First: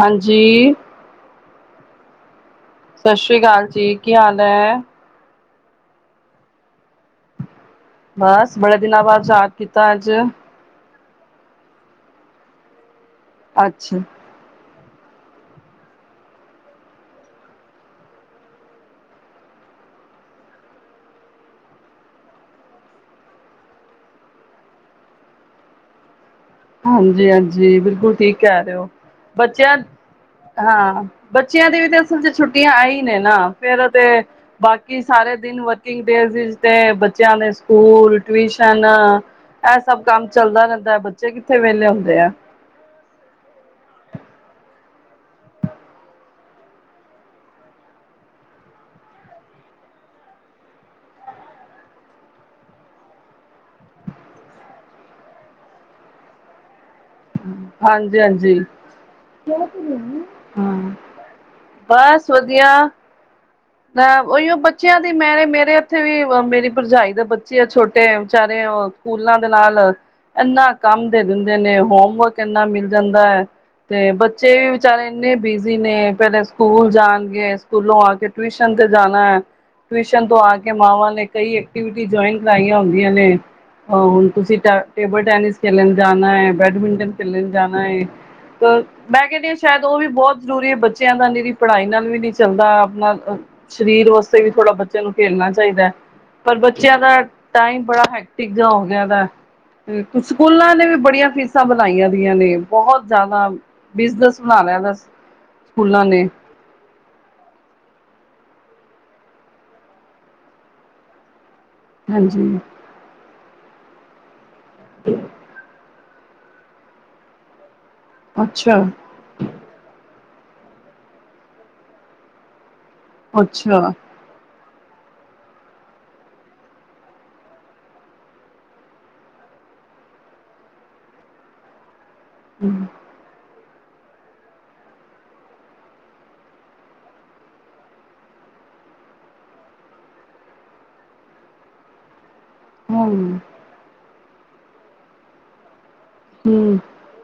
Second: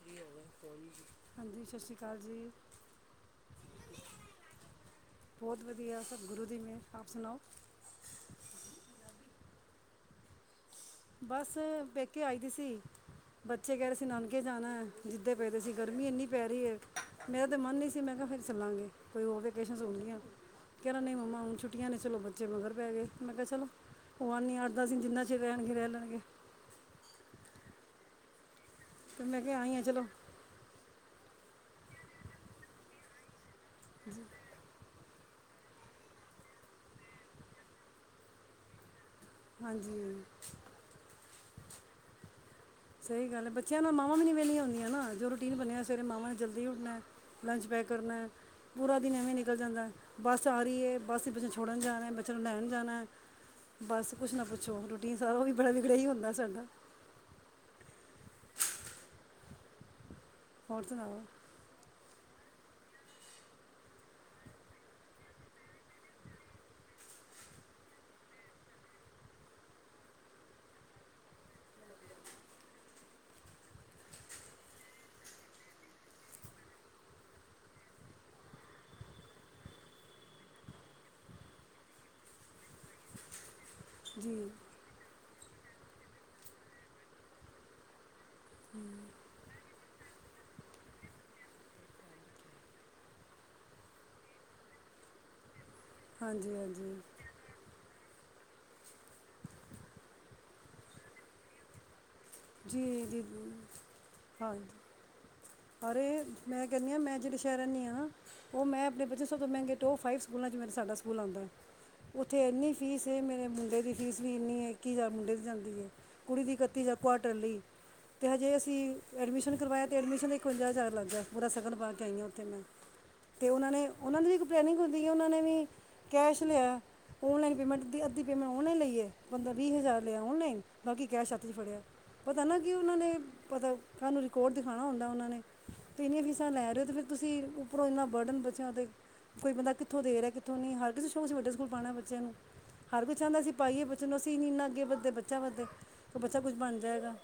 ਹਾਂਜੀ। ਹਾਂਜੀ ਸਸ ਸ਼੍ਰੀ ਕਾਲ ਜੀ। ਸਸ਼ ਸ਼੍ਰੀ ਕਾਲ ਜੀ, ਕੀ ਹਾਲ ਐ? ਬੋਤ ਵਦੀਆ ਸਭ ਗੁਰੂ ਦੀ ਮੇਰ, ਆਪ ਸੁਨਾਓ? ਬਸ, ਬੜੇ ਦਿਨਾਂ ਬਾਦ ਯਾਦ ਕੀਤਾ ਅੱਜ। ਬਸ ਪੇਕੇ ਆਈ ਦੀ ਸੀ, ਬੱਚੇ ਕੈ ਰੇ ਅੱਛਾ ਸੀ ਨਾਨਕੇ ਕੇ ਜਾਨਾ ਐ, ਜਿੱਦੇ ਪਏ ਦੇ ਸੀ ਗਰਮੀ ਏਨੀ ਪੈ ਰੀ ਏ, ਮੇਰਾ ਤੇ ਮਨ ਨਈ ਸੀ, ਮੈਂ ਕੇਹਾ ਫੇਰ ਚਲਾਂਗੇ। ਕੋਈ ਹੋਰ ਵਿਕੇਸ਼ਨਸ ਹੋਨ ਗਿਆਂ, ਕੈ ਰੇਆ ਨਈ ਮੰਮਾ ਹੁਨ ਛੁੱਟੀਆਂ ਨੇ ਚਲੋ, ਬੱਚੇ ਮਗਰ ਪੈ ਗਏ, ਮੈਂ ਕੇਆ ਚਲੋ। ਹੋ ਆਨੀ ਆ ਅਠ-ਦਸ ਦਿਨ ਜਿਨਾ ਚਿਰ ਰੈਨ ਗੇ ਰੈਲਨ ਗੇ। ਹਾਂਜੀ-ਹਾਂਜੀ, ਬਿਲਕੁਲ ਠੀਕ ਕੈ ਰੇ ਓ, ਤੇ ਮੈਂ ਕਿਹਾ ਆਈ ਬੱਚੇਆਂ ਹਾਂ ਚਲੋ ਹਾਂ, ਬੱਚੇਆਂ ਦੀ ਵੀ ਤੇ ਅਸਲ 'ਚ ਛੁੱਟੀਆਂ ਐਈ ਨੇ ਨਾ ਫੇਰ ਤੇ ਬਾਕੀ ਕੀ ਸਾਰੇ ਦਿਨ ਵਰਕਿੰਗ ਡੇਜ਼ ਇਚ ਤੇ ਬੱਚੇਆਂ ਦੇ ਸਕੂਲ ਟਿਊਸ਼ਨ ਐ ਸਭ ਹਾਂਜੀ ਕੰਮ ਚੱਲਦਾ ਰੈਂਦੈ, ਬੱਚੇ ਕਿੱਥੇ ਵੇਲੇ ਹੁੰਦੇ ਐ। ਸਈ ਗੱਲ ਐ। ਬੱਚੇਆਂ ਨਾਲ ਮਾਵਾਂ ਵੀ ਨੀ ਵੇਲੀਆਂ ਹੁੰਦੀਆਂ ਨਾ। ਜੋ ਰੂਟੀਨ ਬਨੇਆ ਸਵੇਰੇ ਮਾਵਾਂ ਨੇ ਜਲਦੀ ਉੱਠਨੈ। ਲੰਚ ਪੈਕ ਕਰਨੈ। ਪੂਰਾ ਦਿਨ ਐਵੇਂ ਨਿਕਲ ਜਾਂਦਾ। ਬੱਸ ਆ ਰੀ ਏ, ਬੱਸ ਵਿੱਚ ਬੱਚਾ ਛੋੜਨ ਜਾਨੈ। ਬੱਚਿਆਂ ਨੂੰ ਲੈਨ ਜਾਨਾ। ਬਸ ਕੁਸ਼ ਨਾ ਪੁੱਛੋ, ਰੂਟੀਨ ਸਾਰਾ ਓ ਈ ਬੜਾ ਵਿਗੜਿਆ ਈ ਹੁੰਦਾ ਸਾਡਾ। ਹਾਂਜੀ-ਹਾਂਜੀ। ਹੋਰ ਸੁਨਾਓ। ਬਸ ਵਦੀਆ। ਮੈਂ ਓਈਓ ਬੱਚੇਆਂ ਦੀ ਮੈਂ ਮੇਰੇ ਔਥੇ ਵੀ ਮੇਰੀ ਭਰਜਾਈ ਦੇ ਬੱਚੇ ਆ ਛੋਟੇ ਵਿਚਾਰੇ ਓ ਸਕੂਲਾਂ ਦੇ ਨਾਲ ਏਨਾ ਕੰਮ ਦੇ ਦਿੰਦੇ ਨੇ, ਹੋਮਵਰਕ ਏਨਾ ਮਿਲ ਜਾਂਦਾ ਐ। ਤੇ ਬੱਚੇ ਵਿਚਾਰੇ ਏਨੇ ਬਿਜ਼ੀ ਨੇ ਪੈਲੇ ਸਕੂਲ ਜਾਨਗੇ ਸਕੂਲੋਂ ਆ ਕੇ ਟਿਊਸ਼ਨ ਤੇ ਜਾਨਾ ਐ। ਟਿਊਸ਼ਨ ਤੋਂ ਆ ਕੇ ਮਾਵਾਂ ਨੇ ਕਈ ਐਕਟੀਵਿਟੀ ਜੁਆਇਨ ਕਰਾਈਆਂ ਹੁੰਦੀਆਂ ਨੇ। ਆ ਹੁਨ ਜੀ ਤੁਸੀ ਟੇਬਲ ਟੈਨਿਸ ਖੇਲਨ ਜਾਨਾ ਐ, ਬੈਡਮਿੰਟਨ ਖੇਲਨ ਜਾਨਾ ਏ। ਕ ਮੈਂ ਕੇਨੀ ਆ ਸੈ਼ਦ ਓ ਵੀ ਬੋਤ ਜ਼ਰੂਰੀ ਐ, ਬੱਚਿਆਂ ਦਾ ਨਿਰੀ ਪੜਾਈ ਨਾਲ ਵੀ ਨੀ ਚਲਦਾ ਅਪਨਾ ਅ ਸਰੀਰ ਵਾਸਤੇ ਵੀ ਥੋੜਾ ਬਚੇਆਂ ਨੂੰ ਖੇਲਨਾ ਚਾਈਦੈ ਹਾਂਜੀ ਪਰ ਹਾਂਜੀ ਬੱਚੇਆਂ ਦਾ ਟਾਈਮ ਬੜਾ ਹੈਕਟਿਕ ਜਿਆ ਹੋ ਗਿਆ ਦੈ, ਸਕੂਲਾਂ ਨੇ ਵੀ ਬੜੀਆਂ ਫੀਸ ਫੀਸਾਂ ਵਦਾਇਆਂ ਦੀਆਂ ਨੇ ਜੀ ਬੋਹਤ ਜੀ ਜਾਦਾ ਬਿਜਨਸ ਬਨਾ ਲਿਆਂ ਦਾ। ਸਕੂਲਾਂ ਅਰੇ ਨੇ ਮੈਂ ਕੈਨੀ ਆ ਮੈਂ ਜੇੜੇ ਸੈ਼ਰ ਰੈਨੀ ਆ ਨਾ ਓ ਮੈਂ, ਅਪਨੇ ਬਚੇ ਸਬ ਤੋਂ ਮੈਂਗੇ ਟੋਪ ਫਾਈਵ ਸਕੂਲਾਂ 'ਚ ਸਾਡਾ ਸਕੂਲ ਆਂਦਾ ਐ। ਓਥੇ ਹਾਂਜੀ ਏਨੀ ਫੀਸ ਏ, ਮੇਰੇ ਮੁੰਡੇ ਦੀ ਫੀਸ ਵੀ ਇੰਨੀ ਏ, ਇੱਕੀ ਹਜਾਰ ਮੁੰਡੇ ਦੀ ਜਾਂਦੀ ਏ। ਕੁੜੀ ਦੀ ਇਕੱਤੀ ਹਜਾਰ ਕੁਆਟਰਲੀ ਤੇ ਹਜੇ ਅਸੀਂ ਅੱਛਾ ਐਡਮਿਸ਼ਨ ਕਰਵਾਇਆ ਤੇ ਐਡਮਿਸ਼ਨ ਇੱਕ ਇਕਵੰਜਾ ਹਜ਼ਾਰ ਲੱਗ ਗਿਆ, ਪੂਰਾ ਸਗਨ ਪਾ ਕੇ ਆਈ ਆਂ ਓਥੇ ਮੈਂ ਤੇ ਓਹਨਾਂ ਨੇ, ਅੱਛਾ ਓਨਾਂ ਦੀ ਵੀ ਟ੍ਰੇਨਿੰਗ ਹੁੰਦੀ ਏ, ਓਨਾਂ ਨੇ ਵੀ ਕੈਸ਼ ਲੇਆ। ਔਨਲਾਈਨ ਪੇਮੈਂਟ ਦਿਤੀ, ਅੱਧੀ ਪੇਮੈਂਟ ਔਨਲਾਈਨ ਲਈਏ, ਪੰਦਰ ਵੀਹ ਹਜ਼ਾਰ ਲਿਆ ਔਨਲਾਈਨ, ਬਾਕੀ ਕੈਸ਼ ਹੱਥ 'ਚ ਫੜਿਆ। ਪਤਾ ਨਾ ਕਿ ਹਮ ਓਨਾਂ ਨੇ, ਪਤਾ ਕੱਲ ਨੂੰ ਰਿਕਾਰਡ ਦਿਖਾਣਾ ਹੁੰਦਾ ਓਨਾਂ ਨੇ। ਤੇ ਏਨੀਆਂ ਫੀਸਾਂ ਲੈ ਰੇ ਓ, ਤੇ ਫੇਰ ਤੁਸੀਂ ਉੱਪਰੋਂ ਏਨਾ ਬਰਡਨ ਬਚਿਆ ਤੇ। ਕੋਈ ਬੰਦਾ ਕਿੱਥੋਂ ਦੇ ਰਿਆ, ਕਿੱਥੋਂ ਨਈ, ਹਰ ਕਿਸੇ ਨੂੰ ਸ਼ੋਕ ਅਸੀ ਵੱਡੇ ਸਕੂਲ ਪਾਣਾ ਬੱਚਿਆਂ ਨੂੰ। ਹਰ ਕੋਈ ਚਾਂਦਾ ਹਮ ਅਸੀਂ ਪਾਈਏ ਬੱਚੇ ਨੂੰ, ਅਸੀਂ ਨੀ ਏਨਾ ਅੱਗੇ ਵੱਧੇ ਬੱਚਾ ਵਧੇ, ਤੇ ਬੱਚਾ ਕੁੱਛ ਹਮ ਬਣ ਜਾਏਗਾ।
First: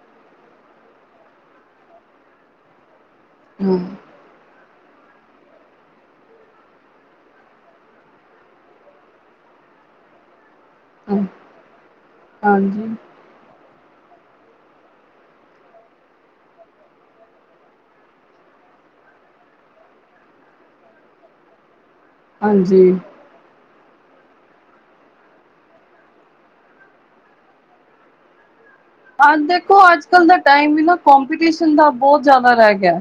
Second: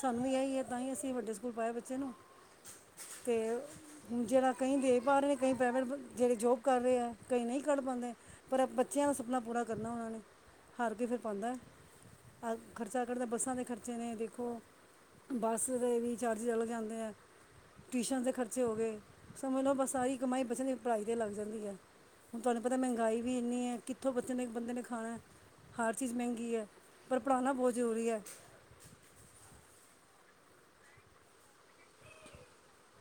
ਸਾਨੂੰ ਵੀ ਏਹੀ ਐ ਤਾਈਂ ਅਸੀਂ ਵੱਡੇ ਸਕੂਲ ਪਾਇਆ ਬੱਚੇ ਨੂੰ। ਤੇ ਹੂਣ ਜੇੜਾ ਕਈ ਦੇ ਪਾ ਰੇ ਨੇ, ਕਈ ਪੇਰੇਂਟਸ ਜੇੜੇ ਜੋਬ ਕਰ ਰੇ ਆ, ਕਈ ਨਈ ਕੱਢ ਪਾਂਦੇ। ਪਰ ਅਬ ਬੱਚਿਆਂ ਦਾ ਸਪਨਾ ਪੂਰਾ ਕਰਨਾ ਓਨਾਂ ਨੇ। ਹਰ ਕਿਸੇ ਹਮ ਕੋ ਹੋਂਦਾ ਅ ਹਾਂਜੀ ਖਰਚਾ ਕੱਢਨਾ, ਬੱਸਾਂ ਦੇ ਖਰਚੇ ਨੇ। ਦੇਖੋ, ਬੱਸ ਦੇ ਵੀ ਚਾਰਜ ਅਲੱਗ ਜਾਂਦੇ ਆ। ਟਿਊਸ਼ਨ ਦੇ ਖਰਚੇ ਹੋ ਗੇ, ਸਮਝ ਲੋ ਬਸ ਸਾਰੀ ਕਮਾਈ ਬੱਚਿਆਂ ਦੀ ਪੜ੍ਹਾਈ 'ਤੇ ਲੱਗ ਜਾਂਦੀ ਐ। ਹੁਣ ਤੁਆਨੂੰ ਪਤਾ ਹਾਂਜੀ ਮੈਗਾਈ ਵੀ ਏਨੀ ਐ, ਕਿੱਥੋਂ ਬੱਚੇ ਨੇ ਇਕ ਬੰਦੇ ਨੇ ਖਾਣਾ। ਹਰ ਚੀਜ਼ ਮੈਗੀ ਏ, ਪਰ ਪੜ੍ਹਾਣਾ ਬੋਤ ਜ਼ਰੂਰੀ ਐ। ਆ ਦੇਖੋ, ਅੱਜ ਕੱਲ ਦਾ ਟਾਈਮ ਵੀ ਨਾ ਕੰਪਟੀਸ਼ਨ ਦਾ ਬੋਤ ਜ਼ਾਦਾ ਰੈ ਗਿਆ।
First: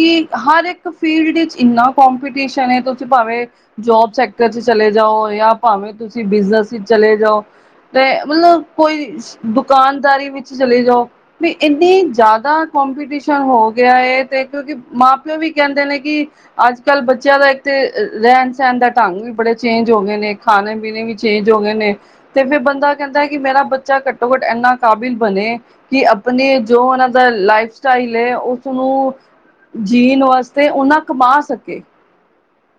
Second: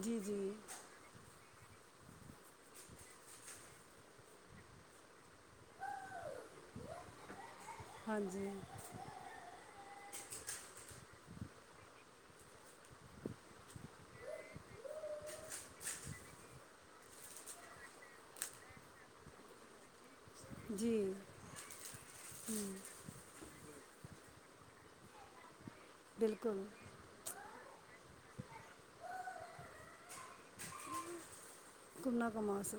ਜੀ ਜੀ ਹਰ ਇੱਕ ਫੀਲਡ ਵਿੱਚ ਏਨਾ ਕੰਪਟੀਸ਼ਨ ਏ, ਤੁਸੀਂ ਭਾਵੇਂ ਜੋਬ ਸੈਕਟਰ 'ਚ ਚਲੇ ਜਾਓ। ਯਾ ਭਾਵੇਂ ਤੁਸੀਂ ਬਿਜਨਸ 'ਚ ਚਲੇ ਜਾਓ, ਤੇ ਹਾਂਜੀ ਮਲਬ ਕੋਈ ਦੁਕਾਨ ਦਾਰੀ ਵਿੱਚ ਚਲੇ ਜਾਓ। ਵੀ ਏਨੀ ਜ਼ਾਦਾ ਕੋਂਪੀਟੀਸ਼ਨ ਹੋ ਗਿਆ ਐ, ਤੇ ਕਿਉਂਕਿ ਮਾਂ ਪਿਓ ਵੀ ਕੈਂਦੇ ਨੇ ਕੀ ਅੱਜ ਕੱਲ੍ਹ ਬੱਚਿਆਂ ਦਾ ਇੱਕ ਤੇ ਰੈਣ ਸੈਣ ਦਾ ਢੰਗ ਵੀ ਬੜੇ ਚੇਂਜ ਹੋ ਗੇ ਨੇ। ਖਾਣੇ ਪੀਣੇ ਜੀ ਵੀ ਚੇਂਜ ਹੋ ਗੇ ਨੇ, ਤੇ ਫੇਰ ਬੰਦਾ ਕੈਂਦਾ ਕੀ ਮੇਰਾ ਬੱਚਾ ਘੱਟੋ ਘੱਟ ਏਨਾ ਕਾਬਿਲ ਬਣੇ ਕੀ ਆਪਣੇ ਬਿਲਕੁਲ ਜੋ ਓਨਾਂ ਦਾ ਲਾਈਫ ਸਟਾਈਲ ਏ, ਉਸਨੂੰ ਜੀਣ ਵਾਸਤੇ ਓਨਾਂ ਕਮਾ ਸਕੇ। ਕਿੰਨਾ ਕਮਾ ਸੀ।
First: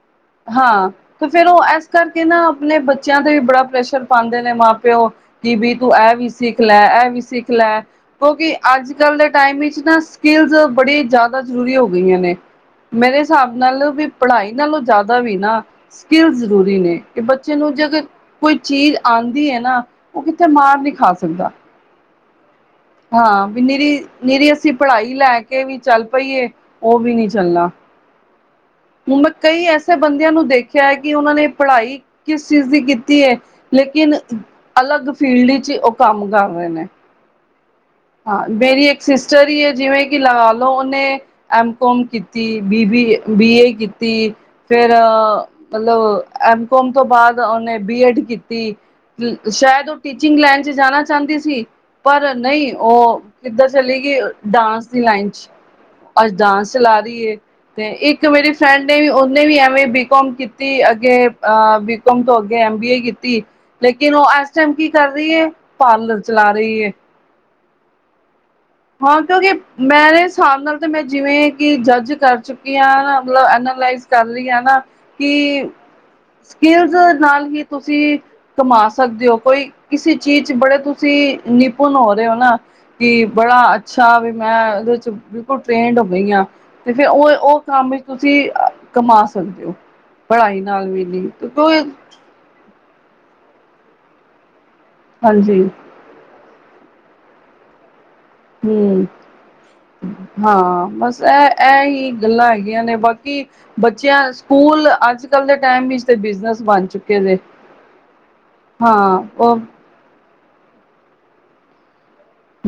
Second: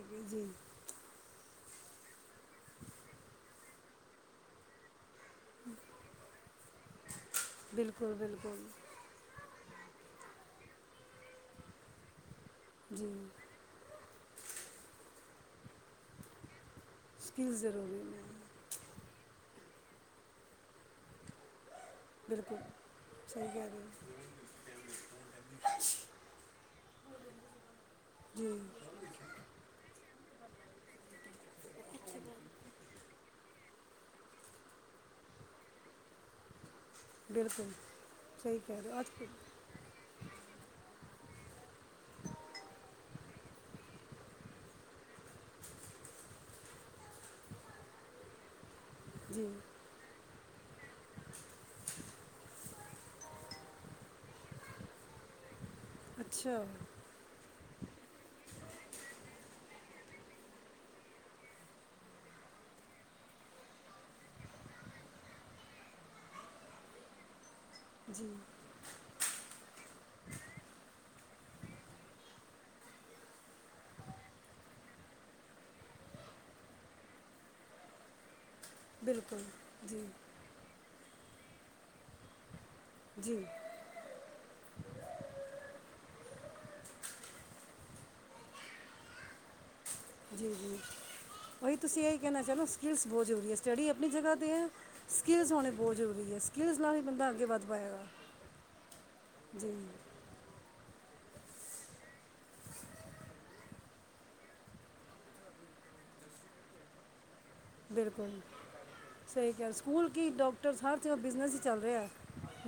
ਹਾਂ, ਤੇ ਫੇਰ ਓ ਏਸ ਕਰਕੇ ਨਾ ਆਪਣੇ ਬੱਚਿਆਂ ਤੇ ਵੀ ਬੜਾ ਪ੍ਰੈਸ਼ਰ ਪਾਂਦੇ ਨੇ ਮਾਂ ਪਿਓ। ਕੀ ਵੀ ਤੂੰ ਐ ਵੀ ਸਿੱਖ ਲੈ, ਐ ਵੀ ਸਿੱਖ ਲੈ, ਬਿਲਕੁਲ ਕਿਉਂਕਿ ਬਿਲਕੁਲ ਅੱਜ ਕੱਲ੍ਹ ਦੇ ਟਾਈਮ ਵਿੱਚ ਨਾ, ਸਕਿੱਲਸ ਬੜੀ ਜ਼ਾਦਾ ਜ਼ਰੂਰੀ ਹੋ ਗਈਆਂ ਨੇ। ਜੀ ਮੇਰੇ ਸਾਬ ਨਾਲ ਵੀ ਪੜ੍ਹਾਈ ਨਾਲੋਂ ਜ਼ਾਦਾ ਵੀ ਨਾ ਸਕਿੰਲਸ ਜ਼ਰੂਰੀ ਨੇ, ਏ ਸਕਿੱਲ ਬੱਚੇ ਨੂੰ ਜੇ ਅਗਰ ਜ਼ਰੂਰੀ ਨੇ ਕੋਈ ਚੀਜ਼ ਆਂਦੀ ਏ ਨਾ, ਓ ਕਿੱਥੇ ਮਾਰ ਨੀ ਖਾ ਸਕਦਾ। ਬਿਲਕੁਲ ਸਹੀ ਹਾਂ, ਵੀ ਕਹਿ ਰਹੇ ਨਿਰੀ ਹੋ। ਨਿਰੀ ਅਸੀਂ ਪੜ੍ਹਾਈ ਲੈ ਕੇ ਵੀ ਚੱਲ ਪਈਏ, ਓ ਵੀ ਨੀ ਚੱਲਣਾ। ਜੀ ਹੁਣ ਮੈਂ ਕਈ ਐਸੇ ਬੰਦਿਆਂ ਨੂੰ ਦੇਖਿਆ ਐ ਕੀ, ਓਨਾਂ ਨੇ ਪੜ੍ਹਾਈ ਕਿਸ ਚੀਜ਼ ਦੀ ਕੀਤੀ। ਤੀ ਏ, ਲੇਕਿਨ ਅਲੱਗ ਫੀਲਡ ਵਿੱਚ ਓ ਕੰਮ ਕਰ ਰਏ ਨੇ। ਬਿਲਕੁਲ। ਹਾਂ, ਸਹੀ ਕਹਿ ਮੇਰੀ ਰਹੇ ਹੋ। ਇੱਕ ਸਿਸਟਰ ਅੱਜ ਈ ਏ ਜਿਵੇਂ ਕੀ ਲਗਾ ਲੋ ਓਨੇ ਐਮ ਕੌਮ ਕੀਤੀ, ਬੀਬੀ ਬੀ ਏ, ਬੀ ਏ ਕੀਤੀ ਫੇਰ ਮਲਬ ਐਮ ਕੌਮ ਤੋਂ ਬਾਦ, ਓਨੇ ਬੀ ਐਡ ਕੀਤੀ। ਜੀ ਸ਼ੈਦ ਓ ਟੀਚਿੰਗ ਲਾਈਨ 'ਚ ਜਾਣਾ ਚਾਂਦੀ ਸੀ, ਪਰ ਨਈ। ਓ ਕਿਧਰ ਚਲੀ ਗੀ, ਡਾਂਸ ਦੀ ਲਾਈਨ 'ਚ। ਅੱਜ ਅੱਛਾ ਡਾਂਸ ਚਲਾ ਰੀ ਏ। ਤੇ ਇੱਕ ਮੇਰੀ ਫਰੈਂਡ ਨੇ ਵੀ ਓਨੇ ਵੀ ਐਵੇ ਬੀ ਕੌਮ ਕੀਤੀ ਅੱਗੇ ਅ ਬੀ ਕੋਮ ਤੋਂ ਅੱਗੇ ਐਮ ਬੀ ਏ ਕੀਤੀ, ਲੇਕਿਨ ਓ ਐਸ ਟੈਮ ਕੀ ਕਰ ਰੀ ਏ, ਪਾਰਲਰ ਚਲਾ ਰਈ ਏ। ਜੀ। ਹਾਂ, ਕਿਉਂਕਿ ਮੇਰੇ ਸਾਬ ਨਾਲ ਤਾਂ ਮੈਂ ਜਿਵੇਂ ਕੀ ਜੱਜ ਕਰ ਚੁੱਕੀ ਆਂ, ਮਤਲਬ ਐਨਾਲਾਇਜ਼ ਕਰ ਰੀ ਆ ਨਾ, ਕੀ ਸਕਿਲਸ ਨਾਲ ਹੀ ਤੁਸੀਂ ਕਮਾ ਸਕਦੇ ਓ ਬਿਲਕੁਲ ਕੋਈ ਜੀ ਕਿਸੇ ਚੀਜ਼ 'ਚ ਬੜੇ ਤੁਸੀਂ ਨਿਪੁੰਨ ਹੋ ਰੇ ਓ ਨਾ ਕੀ ਜੀ ਬੜਾ ਅੱਛਾ ਵੀ, ਮੈਂ ਓਦੇ 'ਚ ਬਿਲਕੁਲ ਟ੍ਰੇਨਡ ਹੋ ਗਈ ਆਂ। ਤੇ ਫੇਰ ਉਹ- ਉਹ ਕੰਮ ਵਿੱਚ ਤੁਸੀਂ ਕਮਾ ਸਕਦੇ ਹੋ। ਪੜ੍ਹਾਈ ਨਾਲ ਵੀ ਨੀਂ ਔਈ ਮੈ ਕਿਹਾ ਨਾਂ ਸਕਿਲਲ ਬਹੁਤ ਜ਼ਰੂਰੀ ਹੈ। ਸਟੱਡੀ ਆਪਣੀ ਜਗਾ ਤੇ ਐ, ਸਕਿਲਸ ਹਾਂਜੀ ਹੋਣੇ ਬਹੁਤ ਜ਼ਰੂਰੀ ਹੈ। ਸਕਿਲਜ਼ ਨਾਲ ਹੀ ਬੰਦਾ ਅੱਗੇ ਵੱਧ ਪਏਗਾ। ਹੁੰ ਹਾਂ ਬਸ ਇਹ- ਇਹ ਹੀ ਗੱਲਾਂ ਹੈਗੀਆਂ ਨੇ ਬਾਕੀ ਬੱਚਿਆਂ ਸਕੂਲ ਅੱਜ-ਕੱਲ ਦੇ, ਟਾਈਮ ਵਿੱਚ ਬਿਜਨਸ ਬਣ ਚੁੱਕੇ ਕਿਣੇ ਬਿਲਕੁਲ ਹਾਂ ਸਹੀ ਉਹ ਗੱਲ ਸਕੂਲ ਕੀ ਡੋਕਟਰਸ, ਹਰ ਜਗ੍ਹਾ ਬਿਜ਼ਨਸ ਹੀ ਚੱਲ ਰਿਹਾ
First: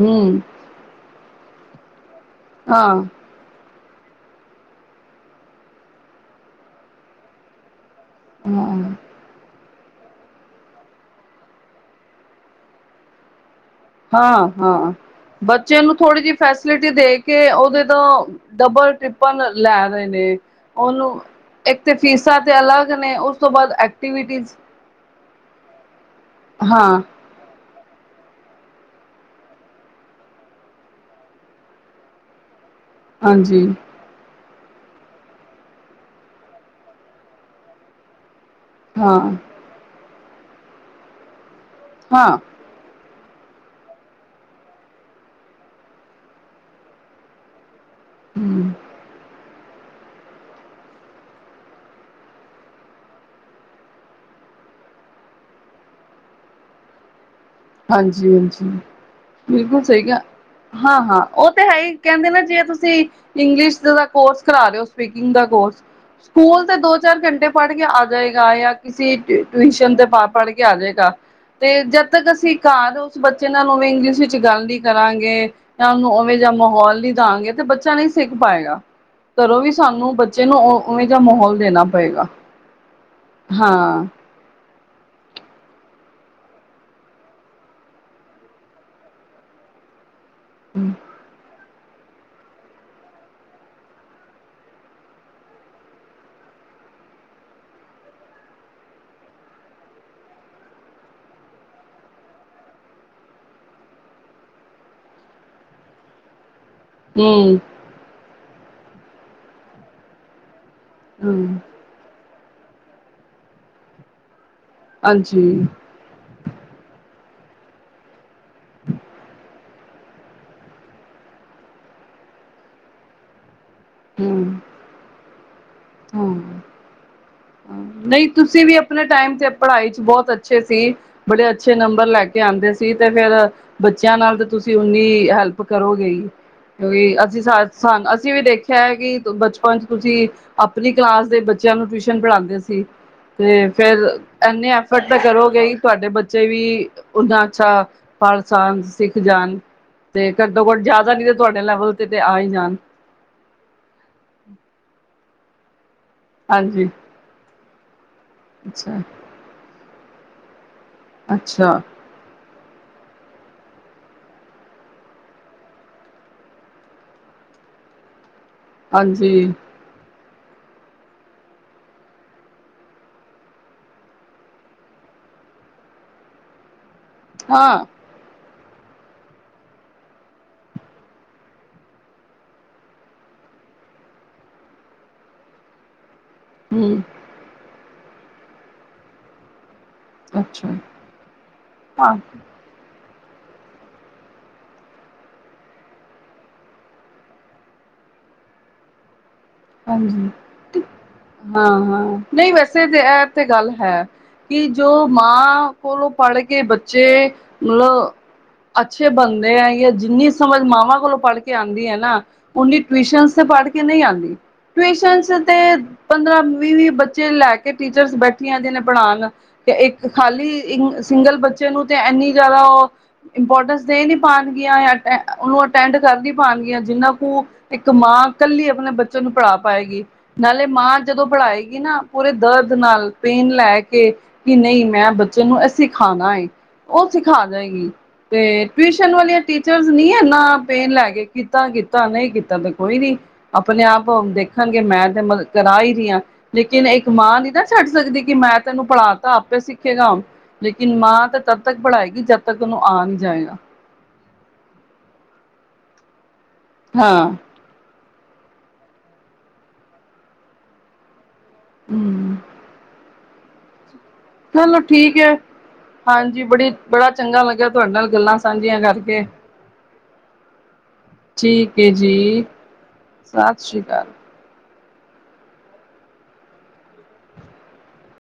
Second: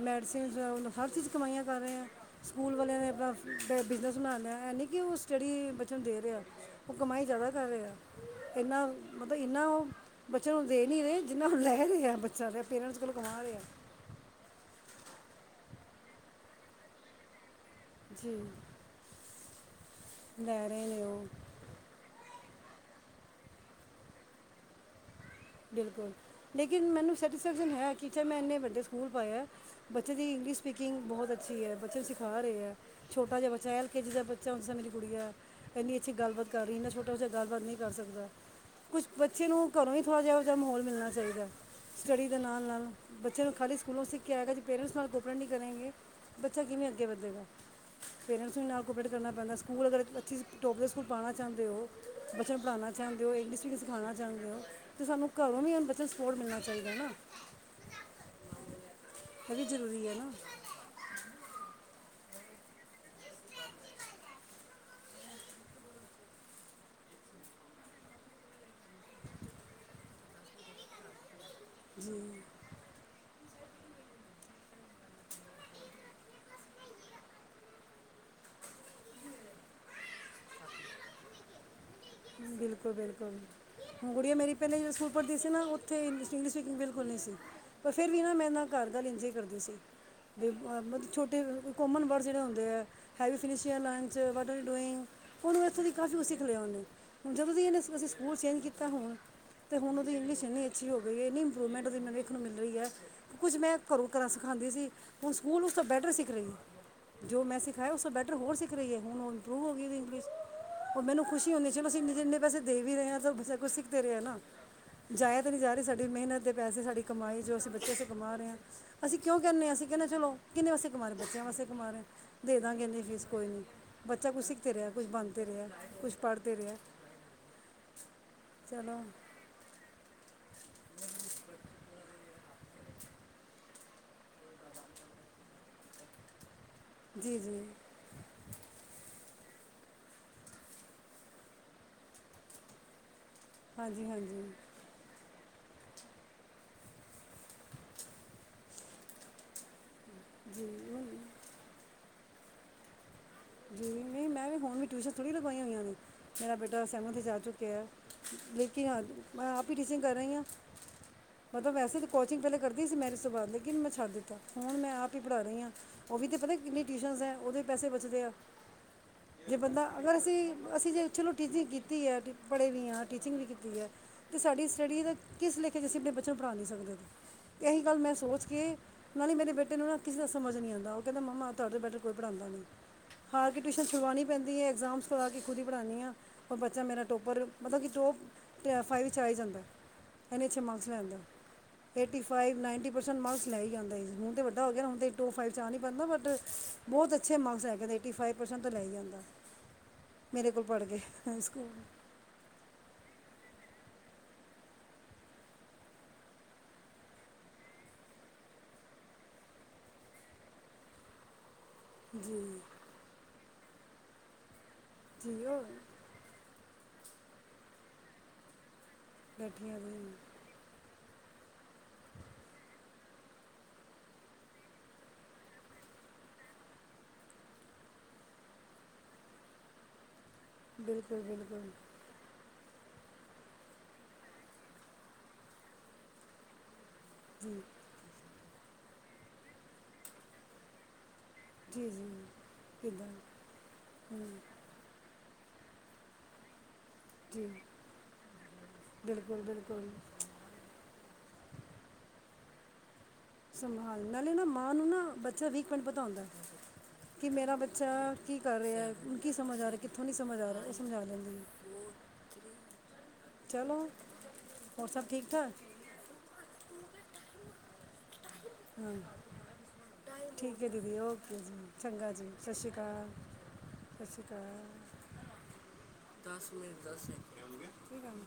ਹਮ ਹਰ ਚੀਜ਼ ਚ ਕਮਾਈਆਂ ਕਰ ਰਹੇ, ਸਕੂਲ ਵਾਲਿਆਂ ਹਾਂ ਨੇ ਆਪਣਾ ਬ ਬਿਜ਼ਨਸ ਬਣਾ ਲਆ, ਐ ਨਹੀਂ ਕਿ ਉਹ ਸਟਡੀ ਬੱਚਿਆਂ ਨੂੰ ਦੇ ਰਿਹਾ ਉਹ ਕਮਾਈ ਜ਼ਿਆਦਾ ਕਰ ਰਿਹਾ। ਇੰਨਾ ਹਾਂ ਮਤਲਬ, ਇੰਨਾ ਉਹ ਬੱਚਿਆਂ ਨੂੰ ਦੇ ਨੀ ਰਹੇ ਜਿੰਨਾ ਲੈਹੇ ਆ, ਬੱਚਾ ਦੇ ਪੇਰੈਂਟਸ ਕੋਲ ਕਮਾ ਰੇ ਆ। ਹਾਂ -ਹਾਂ, ਬੱਚੇ ਨੂੰ ਥੋੜ੍ਹੀ ਜਿਹੀ ਫੈਸਿਲਿਟੀ ਦੇ ਕੇ ਉਹਦੇ ਤੋ ਜੀ ਡਬਲ ਟਿੱਪਣ ਲੈ ਰਹੇ ਨੇ ਲੈ ਰਹੇ ਨੇ ਉਹਨੂੰ ਉਹ ਇੱਕ ਤੇ ਫੀਸਾਂ ਤੇ ਅਲੱਗ ਨੇ ਉਸ ਤੋਂ ਬਾਅਦ ਐਕਟੀਵਿਟੀਜ ਬਿਲਕੁਲ ਲੇਕਿਨ ਹਾਂ ਮੈਨੂੰ ਸੈਟਿਸਫੈਕਸ਼ਨ ਹੈ ਕਿ ਚੇ ਮੈਂ ਇੰਨੇ ਵੱਡੇ ਸਕੂਲ ਪਾਏਐ। ਬੱਚੇ ਦੀ ਇੰਗਲਿਸ਼ ਸਪੀਕਿੰਗ ਬਹੁਤ ਅੱਛੀ ਹੈ। ਬੱਚੇ ਨੂੰ ਸਿਖਾ ਰਹੇ ਹੈ ਛੋਟਾ ਜਿਹਾ ਹਾਂਜੀ ਬੱਚਾ ਹੈ ਕਿ ਜਿੱਦਾਂ ਬੱਚਾ ਹੁੰਦਾ ਮੇਰੀ ਕੁੜੀ ਐ, ਇੰਨੀ ਅੱਛੀ ਗੱਲਬਾਤ ਕਰ ਰਹੀ ਇੰਨਾ ਛੋਟਾ ਬੱਚਾ ਗੱਲਬਾਤ ਨਹੀਂ ਕਰ ਸਕਦਾ। ਕੁਛ ਹਾਂ ਬੱਚੇ ਨੂੰ ਘਰੋਂ ਹੀ ਥੋੜ੍ਹਾ ਏਹੋ ਜਿਹਾ ਮਾਹੌਲ ਮਿਲਣਾ ਚਾਹੀਦਾ ਸਟੱਡੀ ਹਾਂ ਦੇ ਨਾਲ-ਨਾਲ। ਬੱਚਿਆਂ ਨੂੰ ਖਾਲੀ ਸਕੂਲਾਂ ਸਿੱਖ ਕੇ ਆਏਗਾ ਜੀ ਪੇਰੈਂਟਸ ਨਾਲ ਕੋਪਰੇਟ ਨਹੀਂ ਕਰੇਗੇ ਬੱਚਾ ਕਿਵੇਂ ਅੱਗੇ ਵਧੇਗਾ। ਪੇਰੈਂਟਸ ਨੂੰ ਹਮ ਵੀ ਨਾਲ ਕੋਪਰੇਟ ਕਰਨਾ ਪੈਂਣਾ। ਸਕੂਲ ਅਗਰ ਤੁਸੀਂ ਟੋਪ ਦੇ ਸਕੂਲ ਪਾਉ ਚਾਹੁੰਦੇ ਹੋ, ਬੱਚਿਆਂ ਨੂੰ ਪੜ੍ਹਉਣਾ ਚਾਹੁੰਦੇ ਹੋ ਇੰਗਲਿਸ਼ ਵੀਡੀਗ [unintelligible] ਸਿਖਾਉਣਾ ਚਾਹੁੰਦੇ ਹੋ। ਅਤੇ ਸਾਨੂੰ ਘਰੋਂ ਵੀ ਬੱਚਿਆਂ ਨੂੰ ਸਪੋਰਟ ਮਿਲਣਾ ਚਾਹੀਦਾ ਹੈ ਨਾ। ਹਾਂਜੀ- ਹਾਂਜੀ, ਇਹ ਵੀ ਬਿਲਕੁਲ ਜ਼ਰੂਰੀ ਸਹੀ ਹੈ ਹਾਂ ਨਾ -ਹਾਂ, ਉਹ ਤੇ ਹੈ ਹੀ ਕਹਿੰਦੇ ਨੇ ਜਿਵੇ ਤੁਸੀਂ ਇੰਗਲਿਸ਼ ਦਾ ਕੋਰਸ ਕਰਾ ਰਹੇ ਹੋ ਸਪੀਕਿੰਗ ਦਾ ਕੋਰਸ ਸਕੂਲ ਤੇ ਦੋ-ਚਾਰ, ਘੰਟੇ ਪੜ੍ਹ ਕੇ ਆ ਜਾਏਗਾ ਜਾਂ ਕਿਸੇ ਟਿਊਸ਼ਨ ਤੇ ਪੜ੍ਹ ਕੇ ਆ ਜਾਏਗਾ। ਤੇ ਜਦ ਤੱਕ ਅਸੀਂ ਘਰ ਉਸ ਬੱਚੇ ਨਾਲ ਨੂੰ ਵੀ ਇੰਗਲਿਸ਼ ਵਿੱਚ ਗੱਲ ਨੀ ਕਰਾਂਗੇ ਤਾ ੳਨੂ ਉਵੇਂ ਜਾਂ ਮਾਹੌਲ ਨੀ ਦਾਂਗੇ ਤੇ ਬੱਚਾ ਨਹੀਂ ਸਿੱਖ ਪਾਏਗਾ। ਘਰੋਂ ਵੀ ਸਾਨੂੰ ਬੱਚੇ ਨੂੰ ੳਵੇਂ ਜਹਾ ਮਾਹੌਲ ਦੇਣਾ ਪਏਗਾ। ਬਿਲਕੁਲ -ਬਿਲਕੁਲ, ਹਾਂ ਹੁਣ ਗੜੀਆਂ ਮੇਰੀ ਪਹਿਲੇ ਜਦੋਂ ਸਕੂਲ ਪੜ੍ਹਦੀ ਸੀ ਨਾ, ਉੱਥ ਇੰਗਿਲਸ ਸਪੀਗ ਬਿਲਕੁਲ ਨਹੀਂ ਸੀ। ਪਰ ਫੇਰ ਵੀ ਨਾ ਮੈਂ ਨਾ ਘਰ ਗਾਲ ੲੰਜੇ ਹੀ ਕਰਦੀ ਸੀ। ਮਤਲਬ ਛੋਟੇ ਕੋਮਨ ਵਰਡ ਜਿਹੜੇ ਹੁਦੇ ਹੈ। ਵੀ [unintelligible] ਫਿਨਸ਼ਿੰਗ, ਲਾਈਨ ਚ ਵਟ ਆਰ ਯੂ ਡੂਇੰਗ? ਹਨੂੰ ਐਕਚੁਲੀ ਕਾਫ਼ੀ ਕੁਛ ਸਿੱਖ ਲਿਆ ਉਹਨੇ ਹੁਣ ਜਦੋਂ ਦੀ ਇਹਨੇ ਅਸੀਂ ਸਕੂਲ ਚੇਂਜ ਕੀਤਾ ਹੁਣ ਤੇ ਹੁਣ ਉਹਦੀ ਏਨੀ ਸੋਹਨੀ ਅੱਛੀ ਹੋ ਗਈ, ਇਨੀ ਇੰਪਰੂਵਮੈਂਟਦੀ ਮਨੂੰ ਦੇਖਣ ਮਿਲ ਰਹੀ ਹੈ। ਕੁਝ ਮੈਂ ਘਰੋਂ- ਘਰਾਂ ਸਿਖਾਉਦੀ ਸੀ ਹੁਣ ਸਕੂਲ ਉਸ ਤਾਂ ਬੈਟਰ ਸਿੱਖ ਰਹੀ। ਜੋ ਮੈਂ ਹਮ ਸਿਖਾਇਆ ਉਸ ਤੋਂ ਬੈਟਰ ਹੋਰ ਸਿੱਖ ਰਹੀ ਹੈ, ਹੁਣ ਉਹ ਇੰਪਰੂਵ ਹੋ ਗਈ ਇੰਗਲਿਸ ਉਹ ਮੈਨੂੰ ਖੁਸ਼ੀ ਹਮ ਹੁੰਦੀ ਚਲੋ ਅਸੀਂ ਨੇ ਜਿੰਨੇ ਪੈਸੇ ਦੇ ਵੀ ਰਹੇ ਹਾਂ ਤਾਂ, ਉਹ ਬੱਚਾ ਕੁਛ ਸਿੱਖਦੇ ਰਹੇ ਨਾ। ਜਾਇਆ ਹਾਂਜੀ ਤਾਂ ਨਹੀਂ ਜਾ ਰਹੇ ਸਾਡੇ ਮਿਹਨਤ ਦੇ ਪੈਸੇ ਸਾਡੀ ਕਮਾਈ, ਜੋ ਸੀ ਬੱਚੇ ਕਮਾ ਰਹੇ ਹਾਂ। ਅਸੀਂ ਕਿਉਂ ਕਹਿੰਣੇ ਆ ਅਸੀਂ ਕਹਿਣੇਆ ਚਲੋ, ਕਿੰਨੇ ਵਾਸੇ ਕਮਾ ਰਹੇ ਬੱਚਾ ਵਾਸੇ ਕਮਾਹੇ ਦੇ ਦਾਂਗੇ ਏਣੀ ਫੀਸ ਕੋਈ ਨਹੀਂ ਬੱਚਾ ਕੁਛ ਹਮ ਸਿੱਖਦੇ ਰਿਹਾ, ਕੁਛ ਬਣ ਤੇ ਰਿਹਾ, ਕੁਛ ਪੜ੍ਹ ਹਾਂ ਤੇ ਰਿਹਾ। ਨਹੀਂ ਤੁਸੀਂ ਵੀ ਚਲੋ ਆਪਣੇ ਟਾਈਮ ਤੇ ਪੜ੍ਹਾਈ ਚ ਬਹੁਤ ਅੱਛੇ ਸੀ। ਬੜੇ ਅੱਛੇ ਨੰਬਰ ਲੈ ਕੇ ਆਦੇ ਸੀ ਤੇ ਫੇਰ ਬੱਚਿਆਂ ਨਾਲ ਤਾਂ ਤੁਸੀਂ ਓਨੀ, ਹੈਲਪ ਕਰੋਗੇ ਈ ਓਈ ਜੀ ਅਸੀਂ ਸ ਜੀ ਸਾਨ ਅਸੀਂ ਵੀ ਦੇਖੀ ਦੇਖਿਆ ਕੀ ਬਚਪਨ ਚ ਤੁਸੀਂ ਆਪਣੀ ਕਲਾਸ ਦੇ ਬੱਚਿਆਂ ਨੂੰ ਟਿਊਸ਼ਨ ਪੜ੍ਹਾਦੇ ਸੀ। ਤੇ ਫੇਰ ਹਾਂਜੀ ਹਾਂਜੀ ਇਨੇ ਐਫਰਟ ਤਾਂ ਕਰੋਗੇ ਤੁਹਾਡੇ ਬੱਚੇ ਵੀ ਓਨਾ ਅੱਛਾ। ਪੜ ਜਾਣ ਸਿੱਖ ਜਾਣ ਤੇ ਘੱਟੋ ਘੱਟ ਜਿਆਦਾ ਨੀ ਤੇ ਤੁਹਾਡੇ ਲੈਵਲ ਤੇ ਤਾ ਆ ਹੀ ਜਾਣ। ਜੀ ਨਈ ਮੈ ਵੀ ਹੁਣ ਵੀ ਟਿਊਸ਼ਨ ਥੋੜ੍ਹੀ ਲਗਵਾਈ ਹੋਈਆਂ ਨੇ। ਮੇਰਾ ਬੇਟਾ ਹਾਂਜੀ ਸੈਵਨਥ ਵਿੱਚ ਆ ਚੁੱਕਿਆ ਹੈ ਅੱਛਾ ਲੇਕਿਨ ਮੈ ਆ ਆਪ ਹੀ ਟੀਚਿੰਗ ਕਰ ਰਹੀ ਹਾਂ। ਪਤਾ ਅੱਛਾ ਵੈਸੇ ਕੋਚਿੰਗ ਪਹਿਲੇ ਕਰ ਦੀ ਸੀ ਮੈਰਿਜ ਤੋਂ ਬਾਅਦ ਲੇਕਿਨ ਮੈਂ ਛੱਡ ਦਿੱਤਾ ਹੁਣ ਮੈਂ ਆਪ ਹੀ ਪੜਾ ਰਿਹ ਆ। ਉਹ ਵੀ ਤਾਂ ਪਤਾ ਕਿੰਨੇ ਟਿਊਸ਼ਨਸ ਐ, ਉਹਦੇ ਪੈਸੇ ਬਚਦੇ ਆ। ਹਾਂਜੀ ਜੇ ਬੰਦਾ ਅਗਰ ਅਸੀ-ਅਸੀ ਜੇ ਚਲੋ ਟੀਚਿੰਗ ਕੀਤੀ ਐ, ਪੜ੍ਹੇ ਵੀ ਹਾਂ ਟੀਚਿੰਗ ਵੀ ਕੀਤੀ ਐ ਤੇ ਸਾਡੀ ਸਟੱਡੀ ਦਾ ਕਿਸ ਲੇਖੇ ਅਸੀ ਆਪਣੇ ਬੱਚਿਆਂ ਨੂੰ ਪੜ੍ਹਾ ਨਹੀ ਸਕਦੇ ਅਤੇ ਹਾਂ ਇਸੀ ਗੱਲ ਮੈ ਸੋਚ ਕੇ ਨਾਲੇ ਮੇਰੇ ਬੇਟੇ ਨੂੰ ਨਾ ਕਿਸੇ ਦਾ ਸਮਝ ਨਹੀ ਆਉਦਾ ਉਹ ਕਹਿਦਾ ਮੰਮਾ ਤੁਹਾਡੇ ਤੋ ਬੈਟਰ ਕੋਈ ਪੜਾਦਾ ਨਈ। ਹਾਰ ਕੇ ਟਿਊਸ਼ਨ ਛੁਡਵਾਉਣੀ ਪੈਦੀ ਐ ਐਗਜ਼ਾਮਸ ਵਿਚ ਖੁਦ ਹੀ ਪੜ੍ਹਾਂ ਦੀ ਹਾ ਔਰ ਬੱਚਾ ਹਮ ਮੇਰਾ ਟੋਪਰ ਮਤਲਬ ਕੀ ਟੋਪ ਫਾਈ ਵਿੱਚ ਆ ਈ ਜਾਦਾ। ਨਾਲੇ ਅੱਛੇ ਅੱਛਾ ਮਾਸਕ ਵੀ ਲੈਦਾ ਹਾਂ eighty five ninety percent mark ਲੈ ਹੀ ਆਦਾ ਏ, ਹੁਣ ਤਾਂ ਵੱਡਾ ਹੋ ਗਿਆ ਨਾ ਹੁਣ ਟੋਪ ਫਾਈਵ ਚ ਆ ਨਈ ਪਾਦਾ ਬਟ ਬਹੁਤ ਅੱਛੇ ਮਾਕਸ। ਹੈਗੇ ਨੇ ਏਟੀ ਫਾਈਵ ਪਰਸੈਟ ਤੋ ਲੈ ਆਦਾ। ਹਾਂਜੀ ਮੇਰੇ ਕੋਲ ਪੜ੍ਹ ਕੇ ਸਕੂਲ ਨਈ ਵੈਸੇ ਵੀ ਐਹ ਤੇ ਗੱਲ ਹੈ। ਕੀ ਜੋ ਮਾਂ ਕੋਲੋ ਪੜ੍ਹ ਕੇ ਬੱਚੇ ਮਤਲਬ ਅੱਛੇ ਬੰਦੇ ਐ ਜਾਂ ਜਿਨੀ ਸਮਝ ਮਾਵਾ ਕੋਲੋ ਪੜ੍ਹ ਕੇ ਆਉਦੀ ਐ ਨਾ ਜੀ ਓਨੀ ਟਿਊਸ਼ਨ ਤੇ ਪੜ੍ਹ ਕੇ ਨਈ ਆਦੀ ਟਿਊਸ਼ਨ ਜੀ ਤੇ ਉਹ ਪੰਦਰਾਂ ਵੀਹ- ਵੀਹ ਬੱਚੇ ਲੈ ਕੇ ਟੀਚਰਸ ਬੈਠੇ ਕੀ ਆਂਇਦੇ ਪੜ੍ਹਾਉਣ ਤੇ ਬੈਠੀਆਂ ਵੀ ਇਕ ਖਾਲੀ ਇਨ ਸਿੰਗਲ ਬੱਚੇ ਨੂੰ ਤੇ ਇਨੀ ਜਿਆਦਾ ਉਹ ਇੰਪੋਰਟੈਂਸ ਦੇ ਨੀ ਪਾਣਗੀਆਂ ਐ ਟ ਉਹ ਅਟੈਡ ਕਰ ਨੀ ਪਾਉਣਗੀਆਂ ਜਿਨਾ ਕੁ ਇਕ ਮਾਂ ਕਲੀ ਆਪਣੇ ਬੱਚੇ ਨੂੰ ਪੜ੍ਹਾ ਪਾਏਗੀ ਨਾਲੇ ਮਾਂ ਬਿਲਕੁਲ ਜਦੋ ਬਿਲਕੁਲ ਪੜ੍ਹਾਏਗੀ ਨਾ ਪੂਰੇ ਦਰਦ ਨਾਲ ਪੇਨ ਲੈ ਕੇ ਕਿ ਨਈ ਮੈ ਬੱਚੇ ਨੂੰ ਇਹ ਸਿਖਾਣਾ ਏ। ਉਹ ਸਿਖਾ ਜੀ ਦੇਗੀ ਤੇ ਟਿਊਸ਼ਨ ਵਾਲੀਆਂ ਟੀਚਰ ਨੀ ਇਨਾ ਪੇਨ ਲੈ ਕੇ ਕੀਤਾ- ਜੀ ਕੀਤਾ ਜੀ ਨਈ ਕੀਤਾ ਤੇ ਕੋਈ ਨੀ ਕਿਦਾਂ ਆਪਣੇ ਆਪ ਹੁਣ ਦੇਖ ਖਣਗੇ ਮੈ ਤੇ ਮਤਲਬ ਕਰਾ ਹੀ ਰਹੀ ਹਾਂ ਲੇਕਿਨ ਇਕ ਮਾਂ ਜੀ ਨੀ ਨਾ ਛੱਡ ਸਕਦੀ ਕਿ ਮੈ ਤੈਨੂੰ ਪੜਤਾ ਬਿਲਕੁਲ ਆਪੇ ਬਿਲਕੁਲ ਸਿਖੇਗਾ। ਲੇਕਿਨ ਮਾਂ ਤਾਂ ਤੱਦ ਤੱਕ ਪੜਏਗੀ ਜਦ ਤੱਕ ਉਹਨੂੰ ਆਨੀ ਜਾਏ। ਹਨ ਨਾਲੇ ਨਾ ਮਾਂ ਨੂੰ ਨਾ ਬੱਚਾ ਵੀਕ ਪੁਆਇੰਟ ਪਤਾ ਹੋਦਾ ਕਿ ਹਾਂ ਮੇਰਾ ਬੱਚਾ ਕੀ ਕਰ ਰਿਹਾ ਕੀ ਸਮਝ ਆ ਰਿਹਾ ਕਿਥੋ ਨੀ ਸਮਝ ਆ ਰਿਹਾ ਇਹ ਸਮਝਾ ਦਿੰਦੀ। ਹੋਰ ਹਮ ਚਲੋ। ਚਲੋ ਹੋਰ ਸਭ ਠੀਕ ਐ ਠਾਕ ਹਾਂਜੀ ਬੜੀ ਬੜਾ ਚੰਗਾ ਲਗਿਆ ਤੁਹਾਡੇ ਨਾਲ ਗੱਲਾਂ ਸਾਂਝੀਆਂ ਕਰਕੇ। ਠੀਕ ਐ ਦੀਦੀ ਓਕੇ ਜੀ ਠੀਕ ਹੈ ਚੰਗਾ ਜੀ ਸਸ ਸ਼੍ਰੀ ਕਾਲ ਸਤਿ ਸ੍ਰੀ ਅਕਾਲ ਸਸ ਸ਼੍ਰੀ ਦਸ ਮਿੰਟ ਦਸ ਮਿੰਟ ਸੈਕੰਡ ਕੋਈ ਗੱਲ ਨੀ।